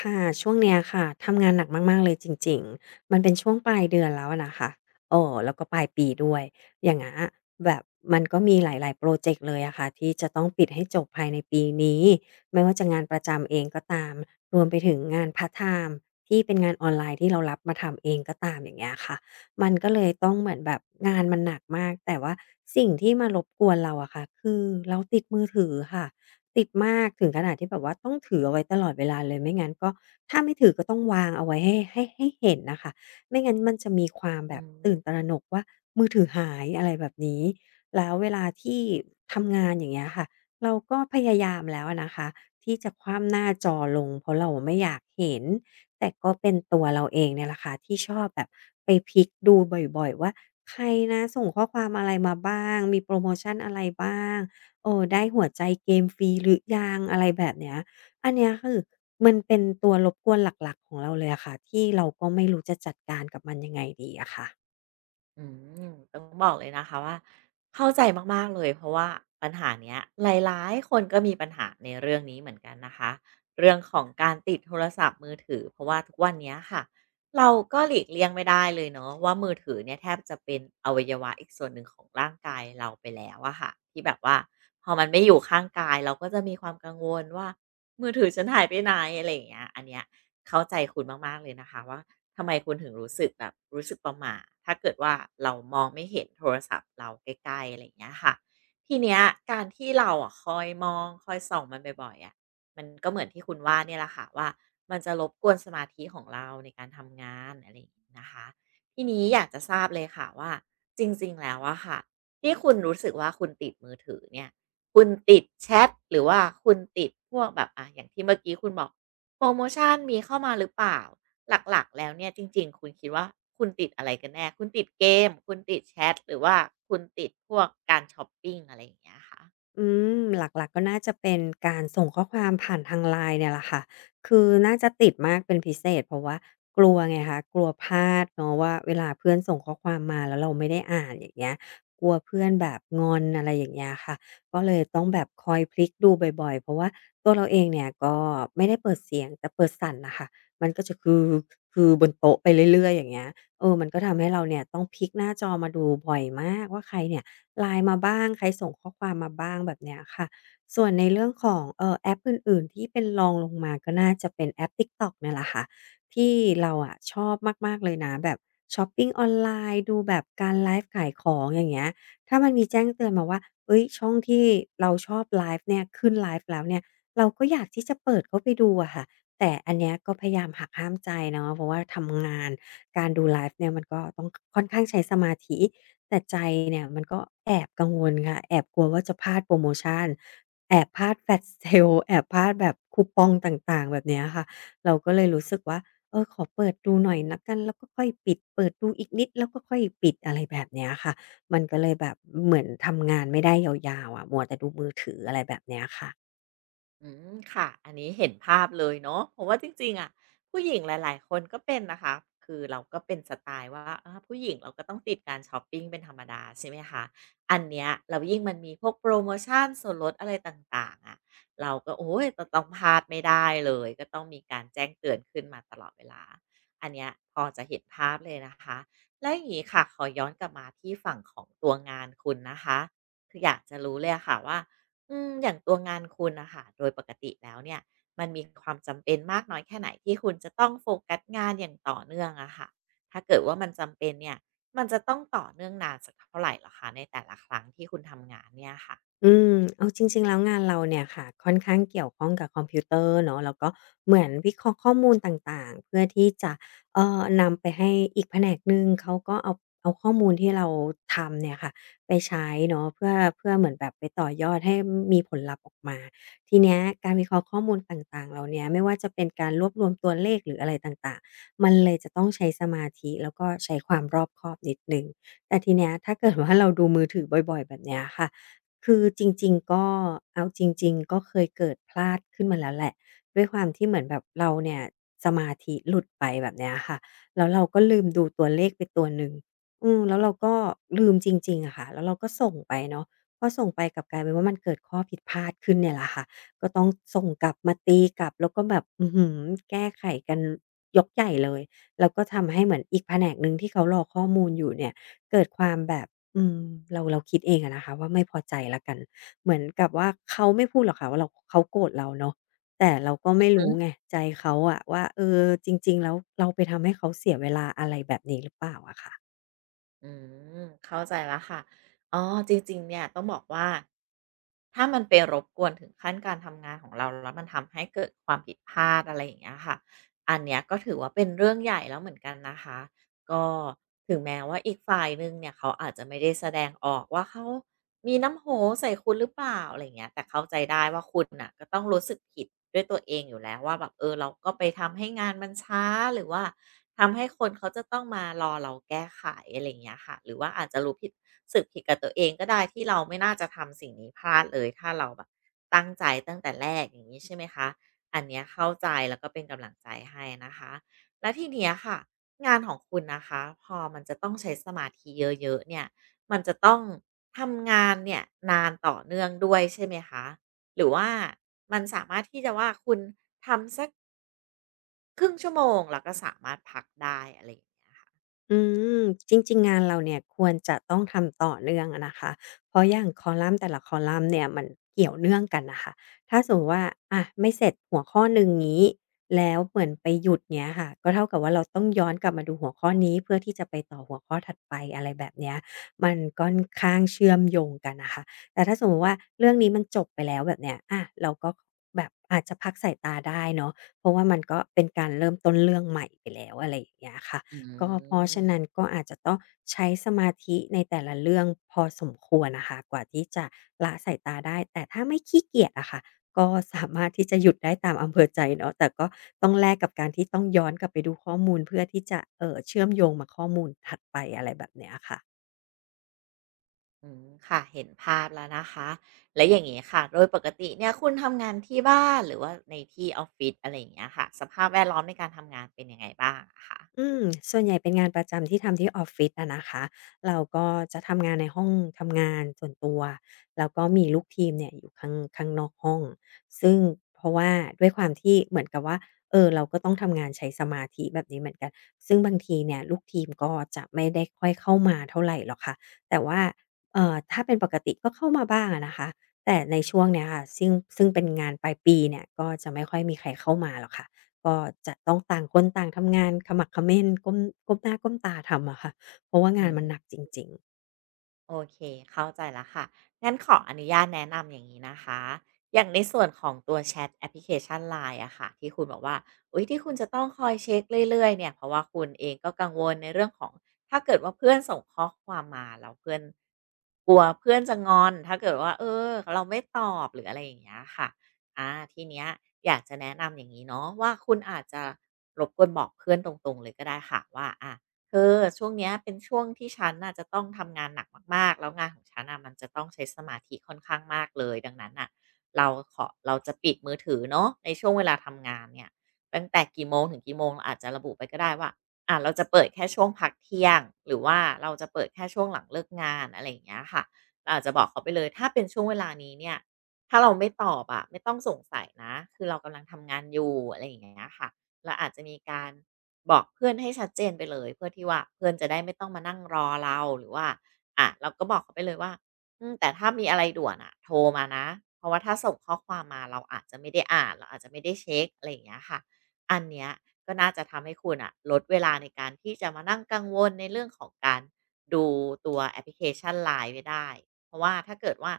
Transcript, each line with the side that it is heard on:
left: ค่ะช่วงเนี้ยค่ะทำงานหนักมากๆเลยจริงๆมันเป็นช่วงปลายเดือนแล้วอะนะคะเออแล้วก็ปลายปีด้วยอย่างเงี้ยแบบมันก็มีหลายๆพรอเจกต์เลยอะค่ะที่จะต้องปิดให้จบภายในปีนี้ไม่ว่าจะงานประจำเองก็ตามรวมไปถึงงานพาร์ตไทม์ที่เป็นงานออนไลน์ที่เรารับมาทำเองก็ตามอย่างเงี้ยค่ะมันก็เลยต้องเหมือนแบบงานมันหนักมากแต่ว่าสิ่งที่มารบกวนเราอะค่ะคือเราติดมือถือค่ะ ติดมากถึงขนาดที่แบบว่าต้องถือเอาไว้ตลอดเวลาเลยไม่งั้นก็ถ้าไม่ถือก็ต้องวางเอาไว้ให้เห็นน่ะค่ะไม่งั้นมันจะมีความแบ
right: อื
left: บตื่นต
right: ม
left: ระหนกว่ามือถือหายอะไรแบบนี้แล้วเวลาที่ทำงานอย่างเงี้ยค่ะเราก็พยายามแล้วอะนะคะที่จะขว้ำหน้าจอลงเพราะเราไม่อยากเห็นแต่ก็เป็นตัวเราเองเนี่ยแหละค่ะที่ชอบแบบไปพลิกดูบ่อยๆว่าใครนะส่งข้อความอะไรมาบ้างมีโพรโมชันอะไรบ้าง เออได้หัวใจเกมฟรีหรือยังอะไรแบบเนี้ยอันเนี้ยคือมันเป็นตัวรบกวนหลักๆของเราเลยอะค่ะที่เราก็ไม่รู้จะจัดการกับมันยังไงดีอะค่ะ
right: อืมต้องบอกเลยนะคะว่าเข้าใจมากๆเลยเพราะว่าปัญหาเนี้ยหลายๆคนก็มีปัญหาในเรื่องนี้เหมือนกันนะคะเรื่องของการติดโทรศัพท์มือถือเพราะว่าทุกวันเนี้ยค่ะเราก็หลีกเลี่ยงไม่ได้เลยเนาะว่ามือถือเนี่ยแทบจะเป็นอวัยวะอีกส่วนหนึ่งของร่างกายเราไปแล้วอะค่ะที่แบบว่าพอมันไม่อยู่ข้างกายเราก็จะมีความกังวลว่ามือถือฉันหายไปไหนอะไรอย่างเงี้ยอันเนี้ยเข้าใจคุณมากๆเลยนะคะว่า ทำไมคุณถึงรู้สึกแบบรู้สึกประหม่าถ้าเกิดว่าเรามองไม่เห็นโทรศัพท์เราใกล้ๆอะไรอย่างเงี้ยค่ะทีเนี้ยการที่เราอะคอยมองคอยส่องมันบ่อยๆอะมันก็เหมือนที่คุณว่าเนี่ยแหละค่ะว่ามันจะรบกวนสมาธิของเราในการทำงานอะไรอย่างนี้นะคะทีนี้อยากจะทราบเลยค่ะว่าจริงๆแล้วอะค่ะที่คุณรู้สึกว่าคุณติดมือถือเนี่ยคุณติดแชทหรือว่าคุณติดพวกแบบอะอย่างที่เมื่อกี้คุณบอกโปรโมชันมีเข้ามาหรือเปล่า หลักๆ แล้วเนี่ยจริงๆ คุณคิดว่าคุณติดอะไรกันแน่ คุณติดเกม คุณติดแชท หรือว่าคุณติดพวกการช็อปปิ้งอะไรอย่างเงี้ยคะ
left: อืมหลักๆก็น่าจะเป็นการส่งข้อความผ่านทาง LINE เนี่ยแหละค่ะคือน่าจะติดมากเป็นพิเศษเพราะว่ากลัวไงคะกลัวพลาดเนาะว่าเวลาเพื่อนส่งข้อความมาแล้วเราไม่ได้อ่านอย่างเงี้ยกลัวเพื่อนแบบงอนอะไรอย่างเงี้ยค่ะก็เลยต้องแบบคอยพลิกดูบ่อยๆเพราะว่าตัวเราเองเนี่ยก็ไม่ได้เปิดเสียงแต่เปิดสั่นนะคะมันก็จะคือบนโต๊ะไปเรื่อยๆอย่างเงี้ยเออมันก็ทำให้เราเนี่ยต้องพลิกหน้าจอมาดูบ่อยมากว่าใครเนี่ย LINE มาบ้างใครส่งข้อความมาบ้างแบบเนี้ยค่ะส่วนในเรื่องของแอปอื่นๆที่เป็นรองลงมาก็น่าจะเป็นแอป TikTok เนี่ยแหละค่ะที่เราอะชอบมากๆเลยนะแบบช็อปปิงออนไลน์ดูแบบการไลฟ์ขายของอย่างเงี้ยถ้ามันมีแจ้งเตือนมาว่าเฮ้ยช่องที่เราชอบไลฟ์เนี่ยขึ้นไลฟ์แล้วเนี่ยเราก็อยากที่จะเปิดเข้าไปดูอะค่ะแต่อันเนี้ยก็พยายามหักห้ามใจเนาะเพราะว่าทำงานการดูไลฟ์เนี่ยมันก็ต้องค่อนข้างใช้สมาธิ แต่ใจเนี่ยมันก็แอบกังวลค่ะแอบกลัวว่าจะพลาดโพรโมชันแอบพลาด flash sale แอบพลาดแบบคูปองต่างๆแบบเนี้ยค่ะเราก็เลยรู้สึกว่าเออขอเปิดดูหน่อยแล้วกันแล้วก็ค่อยปิดเปิดดูอีกนิดแล้วก็ค่อยปิดอะไรแบบเนี้ยค่ะมันก็เลยแบบเหมือนทำงานไม่ได้ยาวๆอะมัวแต่ดูมือถืออะไรแบบเนี้ยค่ะ
right: อืมค่ะอันนี้เห็นภาพเลยเนาะเพราะว่าจริงๆอะผู้หญิงหลายๆคนก็เป็นนะคะคือเราก็เป็นสไตล์ว่าอาผู้หญิงเราก็ต้องติดการชอปปิงเป็นธรรมดาใช่ไหมคะอันเนี้ยแล้วยิ่งมันมีพวกโปรโมชันส่วนลดอะไรต่างๆอะเราก็โอ้โต้องพลาดไม่ได้เลยก็ต้องมีการแจ้งเตือนขึ้นมาตลอดเวลาอันเนี้ยพอจะเห็นภาพเลยนะคะและอย่างนี้ค่ะขอย้อนกลับมาที่ฝั่งของตัวงานคุณนะคะคืออยากจะรู้เลยอะค่ะว่า อืมอย่างตัวงานคุณนะคะโดยปกติแล้วเนี่ยมันมีความจำเป็นมากน้อยแค่ไหนที่คุณจะต้องโฟกัสงานอย่างต่อเนื่องอะค่ะถ้าเกิดว่ามันจำเป็นเนี่ยมันจะต้องต่อเนื่องนานสักเท่าไหรเหรอคะในแต่ละครั้งที่คุณทำงานเนี่ยค่ะ
left: อืมเอาจริงๆแล้วงานเราเนี่ยค่ะค่อนข้างเกี่ยวข้องกับคอมพิวเตอร์เนาะแล้วก็เหมือนวิเคราะห์ข้อมูลต่างๆเพื่อที่จะนำไปให้อีกแผนกหนึ่งเขาก็เอาข้อมูลที่เราทำเนี่ยค่ะไปใช้เนาะเพื่อเหมือนแบบไปต่อยอดให้มีผลลัพธ์ออกมาทีเนี้ยการวิเคราะห์ข้อมูลต่างๆเหล่าเนี้ยไม่ว่าจะเป็นการรวบรวมตัวเลขหรืออะไรต่างๆมันเลยจะต้องใช้สมาธิแล้วก็ใช้ความรอบคอบนิดหนึ่งแต่ทีเนี้ยถ้าเกิดว่าเราดูมือถือบ่อยๆแบบเนี้ยค่ะ คือจริงๆก็เอาจริงๆก็เคยเกิดพลาดขึ้นมาแล้วแหละด้วยความที่เหมือนแบบเราเนี่ยสมาธิหลุดไปแบบเนี้ยค่ะแล้วเราก็ลืมดูตัวเลขไปตัวหนึ่งอืมแล้วเราก็ลืมจริงๆอะค่ะแล้วเราก็ส่งไปเนาะพอส่งไปกลับกลายเป็นว่ามันเกิดข้อผิดพลาดขึ้นเนี่ยแหละค่ะก็ต้องส่งกลับมาตีกลับแล้วก็แบบอื้อฮือแก้ไขกันยกใหญ่เลยแล้วก็ทำให้เหมือนอีกแผนกหนึ่งที่เขารอข้อมูลอยู่เนี่ยเกิดความแบบ อืมเราคิดเองอะนะคะว่าไม่พอใจแล้วกันเหมือนกับว่าเขาไม่พูดหรอกค่ะว่าเราเขาโกรธเราเนาะแต่เราก็
right: อ
left: ไม่
right: ืม
left: รู้ไงใจเขาอะว่าเออจริงๆแล้วเราไปทำให้เขาเสียเวลาอะไรแบบนี้หรือเปล่าอะค่ะ
right: อืมเข้าใจแล้วค่ะอ๋อจริงๆเนี่ยต้องบอกว่าถ้ามันไปรบกวนถึงขั้นการทำงานของเราแล้วมันทำให้เกิดความผิดพลาดอะไรอย่างเงี้ยค่ะอันเนี้ยก็ถือว่าเป็นเรื่องใหญ่แล้วเหมือนกันนะคะ ก็ถึงแม้ว่าอีกฝ่ายหนึ่งเนี่ยเขาอาจจะไม่ได้แสดงออกว่าเขามีน้ำโหใส่คุณหรือเปล่าอะไรเงี้ยแต่เข้าใจได้ว่าคุณน่ะก็ต้องรู้สึกผิดด้วยตัวเองอยู่แล้วว่าแบบเออเราก็ไปทำให้งานมันช้าหรือว่าทำให้คนเขาจะต้องมารอเราแก้ไขอะไรยเงี้ยค่ะหรือว่าอาจจะรู้ผิดสึกผิดกับตัวเองก็ได้ที่เราไม่น่าจะทำสิ่งนี้พลาดเลยถ้าเราแบบตั้งใจตั้งแต่แรกอย่างนี้ใช่ไหมคะอันเนี้ยเข้าใจแล้วก็เป็นกำลังใจให้นะคะ แล้วทีเนี้ยค่ะงานของคุณนะคะพอมันจะต้องใช้สมาธิเยอะๆเนี่ยมันจะต้องทำงานเนี่ยนานต่อเนื่องด้วยใช่ไหมคะหรือว่ามันสามารถที่จะว่าคุณทำสักครึ่งชั่วโมงแล้วก็สามารถพักได้อะไรอย่างเงี้ย
left: อืมจริงๆงานเราเนี่ยควรจะต้องทำต่อเนื่องอะนะคะเพราะอย่างคอลัมน์แต่ละคอลัมน์เนี่ยมันเกี่ยวเนื่องกันน่ะค่ะถ้าสมมุติว่าอะไม่เสร็จหัวข้อหนึ่งงี้แล้วเหมือนไปหยุดเงี้ยค่ะก็เท่ากับว่าเราต้องย้อนกลับมาดูหัวข้อนี้เพื่อที่จะไปต่อหัวข้อถัดไปอะไรแบบเนี้ยมันก่อนข้างเชื่อมโยงกันน่ะค่ะแต่ถ้าสมมุติว่าเรื่องนี้มันจบไปแล้วแบบเนี้ยอะเราก็แบบอาจจะพักสายตาได้เนาะเพราะว่ามันก็เป็นการเริ่มต้นเรื่องใหม่ไปแล้วอะไรอย่างเงี้ยค่ะ
right: อื
left: ก็เพราะฉะนั้น
right: ม
left: ก็อาจจะต้องใช้สมาธิในแต่ละเรื่องพอสมควรนะคะกว่าที่จะละสายตาได้แต่ถ้าไม่ขี้เกียจอะค่ะก็สามารถที่จะหยุดได้ตามอำเภอใจเนาะแต่ก็ต้องแลกกับการที่ต้องย้อนกลับไปดูข้อมูลเพื่อที่จะเชื่อมโยงมาข้อมูลถัดไปอะไรแบบเนี้ยค่ะ
right: อืมค่ะเห็นภาพแล้วนะคะแล้วอย่างงี้ค่ะโดยปกติเนี่ยคุณทำงานที่บ้านหรือว่าในที่ออฟฟิศอะไรอย่างเงี้ยค่ะสภาพแวดล้อมในการทำงานเป็นยังไงบ้างอะคะ
left: อืมส่วนใหญ่เป็นงานประจำที่ทำที่ออฟฟิศอะนะคะ เราก็จะทำงานในห้องทำงานส่วนตัวแล้วก็มีลูกทีมเนี่ยอยู่ข้างนอกห้อง ซึ่งเพราะว่าด้วยความที่เหมือนกับว่าเออเราก็ต้องทำงานใช้สมาธิแบบนี้เหมือนกัน ซึ่งบางทีเนี่ยลูกทีมก็จะไม่ได้ค่อยเข้ามาเท่าไหร่หรอกค่ะ แต่ว่าถ้าเป็นปกติก็เข้ามาบ้างอะนะคะ แต่ในช่วงเนี้ยค่ะซึ่งเป็นงานปลายปีเนี่ยก็จะไม่ค่อยมีใครเข้ามาหรอกค่ะ ก็จะต้องต่างคนต่างทำงานขมักเขม้นก้มหน้าก้มตาทำอะค่ะเพราะว่า
right: อื
left: งานมัน
right: ม
left: หนักจริงๆ
right: โอเคเข้าใจแล้วค่ะงั้นขออนุญาตแนะนำอย่างนี้นะคะอย่างในส่วนของตัวแชทแอปพลิเคชันไลน์อะค่ะที่คุณบอกว่าอุ๊ยที่คุณจะต้องคอยเช็คเรื่อยๆเนี่ยเพราะว่าคุณเองก็กังวลในเรื่องของถ้าเกิดว่าเพื่อนส่งข้อความมาแล้วเพื่อนกลัวเพื่อนจะงอนถ้าเกิดว่าเออเราไม่ตอบหรืออะไรอย่างเงี้ยค่ะอาทีเนี้ยอยากจะแนะนำอย่างงี้เนาะว่าคุณอาจจะรบกวนบอกเพื่อนตรงๆเลยก็ได้ค่ะว่าอา เธอช่วงเนี้ยเป็นช่วงที่ฉันน่ะจะต้องทำงานหนักมากๆแล้วงานของฉันน่ะมันจะต้องใช้สมาธิค่อนข้างมากเลยดังนั้นน่ะเราเราจะปิดมือถือเนาะในช่วงเวลาทำงานเนี่ยตั้งแต่กี่โมงถึงกี่โมงเราอาจจะระบุไปก็ได้ว่าเราจะเปิดแค่ช่วงพักเที่ยงหรือว่าเราจะเปิดแค่ช่วงหลังเลิกงานอะไรอย่างเงี้ยค่ะเราอาจจะบอกเขาไปเลยถ้าเป็นช่วงเวลานี้เนี่ยถ้าเราไม่ตอบอะไม่ต้องสงสัยนะคือเรากำลังทำงานอยู่อะไรอย่างเงี้ยค่ะเราอาจจะมีการ บอกเพื่อนให้ชัดเจนไปเลยเพื่อที่ว่าเพื่อนจะได้ไม่ต้องมานั่งรอเราหรือว่าอ่ะเราก็บอกเขาไปเลยว่าแต่ถ้ามีอะไรด่วนอะโทรมานะเพราะว่าถ้าส่งข้อความมาเราอาจจะไม่ได้อ่านเราอาจจะไม่ได้เช็คอะไรอย่างเงี้ยค่ะอันเนี้ยก็น่าจะทำให้คุณอะลดเวลาในการที่จะมานั่งกังวลในเรื่องของการดูตัวแอปพลิเคชันไ i น e ไว้ได้เพราะว่าถ้าเกิดว่า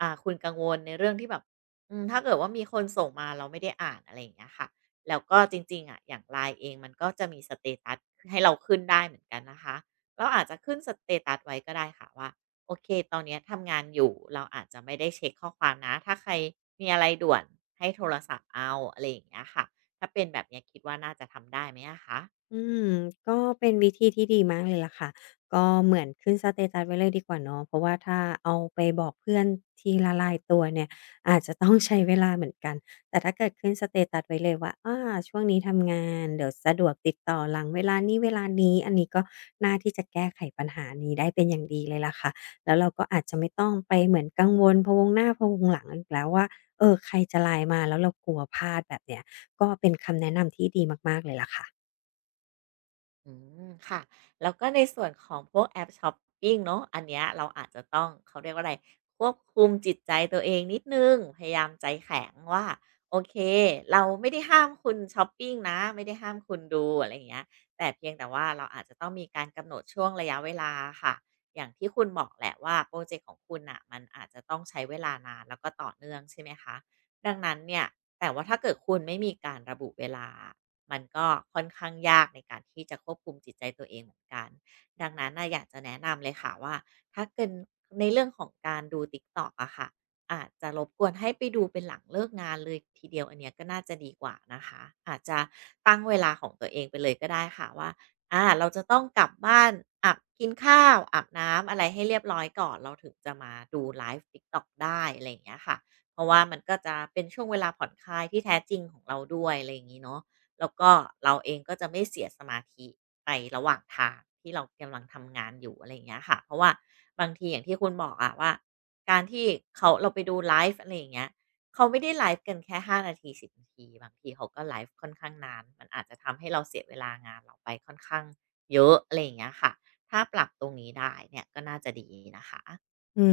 right: คุณกังวลในเรื่องที่แบบถ้าเกิดว่ามีคนส่งมาเราไม่ได้อ่านอะไรอย่างเงี้ยค่ะ แล้วก็จริงๆอ่ะอย่างไลน์เองมันก็จะมีสเตตัสให้เราขึ้นได้เหมือนกันนะคะเราอาจจะขึ้นสเตตัสไว้ก็ได้ค่ะว่าโอเคตอนเนี้ยทำงานอยู่เราอาจจะไม่ได้เช็คข้อความนะถ้าใครมีอะไรด่วนให้โทรศัพท์เอาอะไรอย่างเงี้ยค่ะถ้าเป็นแบบเนี้ยคิดว่าน่าจะทำได้ไหมอะคะ
left: อืมก็เป็นวิธีที่ดีมากเลยล่ะค่ะก็เหมือนขึ้นสเตตัสไว้เลยดีกว่าเนาะเพราะว่าถ้าเอาไปบอกเพื่อนทีละรายตัวเนี่ยอาจจะต้องใช้เวลาเหมือนกันแต่ถ้าเกิดขึ้นสเตตัสไว้เลยว่าอาช่วงนี้ทำงานเดี๋ยวสะดวกติดต่อหลังเวลานี้เวลานี้อันนี้ก็น่าที่จะแก้ไขปัญหานี้ได้เป็นอย่างดีเลยล่ะค่ะแล้วเราก็อาจจะไม่ต้องไปเหมือนกังวลพะวงหน้าพะวงหลังอีกแล้วว่าเออใครจะไลน์มาแล้วเรากลัวพลาดแบบเนี้ยก็เป็นคำแนะนำที่ดีมากๆเลยล่ะค่ะ
right: อืมค่ะแล้วก็ในส่วนของพวกแอปช้อปปิงเนาะอันเนี้ยเราอาจจะต้องเขาเรียกว่าอะไรควบคุมจิตใจตัวเองนิดนึงพยายามใจแข็งว่าโอเคเราไม่ได้ห้ามคุณช้อปปิงนะไม่ได้ห้ามคุณดูอะไรอย่างเงี้ยแต่เพียงแต่ว่าเราอาจจะต้องมีการกำหนดช่วงระยะเวลาค่ะอย่างที่คุณบอกแหละว่าโปรอเจกต์ของคุณอ่ะมันอาจจะต้องใช้เวลานานแล้วก็ต่อเนื่องใช่ไหมคะดังนั้นเนี่ยแต่ว่าถ้าเกิดคุณไม่มีการระบุเวลา มันก็ค่อนข้างยากในการที่จะควบคุมจิตใจตัวเองเหมือนกันดังนั้นน่ะอยากจะแนะนำเลยค่ะว่าถ้าเกินในเรื่องของการดู TikTok อะค่ะอาจจะรบกวนให้ไปดูเป็นหลังเลิกงานเลยทีเดียวอันเนี้ยก็น่าจะดีกว่านะคะอาจจะตั้งเวลาของตัวเองไปเลยก็ได้ค่ะว่าอาเราจะต้องกลับบ้านอาบกินข้าวอาบน้ำอะไรให้เรียบร้อยก่อนเราถึงจะมาดูไลฟ์ TikTok ได้อะไรอย่างเงี้ยค่ะเพราะว่ามันก็จะเป็นช่วงเวลาผ่อนคลายที่แท้จริงของเราด้วยอะไรอย่างงี้เนาะ แล้วก็เราเองก็จะไม่เสียสมาธิไประหว่างทางที่เรากำลังทำงานอยู่อะไรอย่างเงี้ยค่ะเพราะว่าบางทีอย่างที่คุณบอกอะว่าการที่เราไปดูไลฟ์อะไรอย่างเงี้ยเขาไม่ได้ไลฟ์กันแค่5 นาที10 นาทีบางทีเขาก็ไลฟ์ค่อนข้างนานมันอาจจะทำให้เราเสียเวลางานเราไปค่อนข้างเยอะอะไรอย่างเงี้ยค่ะถ้าปรับตรงนี้ได้เนี่ยก็น่าจะดีนะคะ
left: อื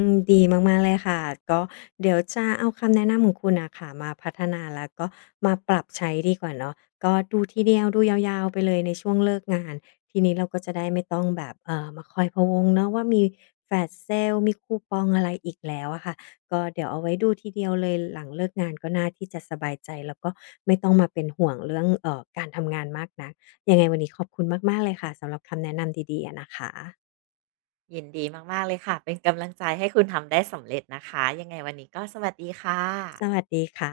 left: มดีมากๆเลยค่ะก็เดี๋ยวจะเอาคำแนะนำของคุณน่ะค่ะมาพัฒนาแล้วก็มาปรับใช้ดีกว่าเนาะก็ดูทีเดียวดูยาวๆไปเลยในช่วงเลิกงานทีนี้เราก็จะได้ไม่ต้องแบบมาคอยพะวงเนาะว่ามีแฟลชเซลมีคูปองอะไรอีกแล้วอะค่ะก็เดี๋ยวเอาไว้ดูทีเดียวเลยหลังเลิกงานก็น่าที่จะสบายใจแล้วก็ไม่ต้องมาเป็นห่วงเรื่องการทำงานมากนักยังไงวันนี้ขอบคุณมากๆเลยค่ะสำหรับคำแนะนำดีๆอะนะคะ
right: ยินดีมากๆเลยค่ะเป็นกำลังใจให้คุณทำได้สำเร็จนะคะยังไงวันนี้ก็สวัสดีค่ะ
left: สวัสดีค่ะ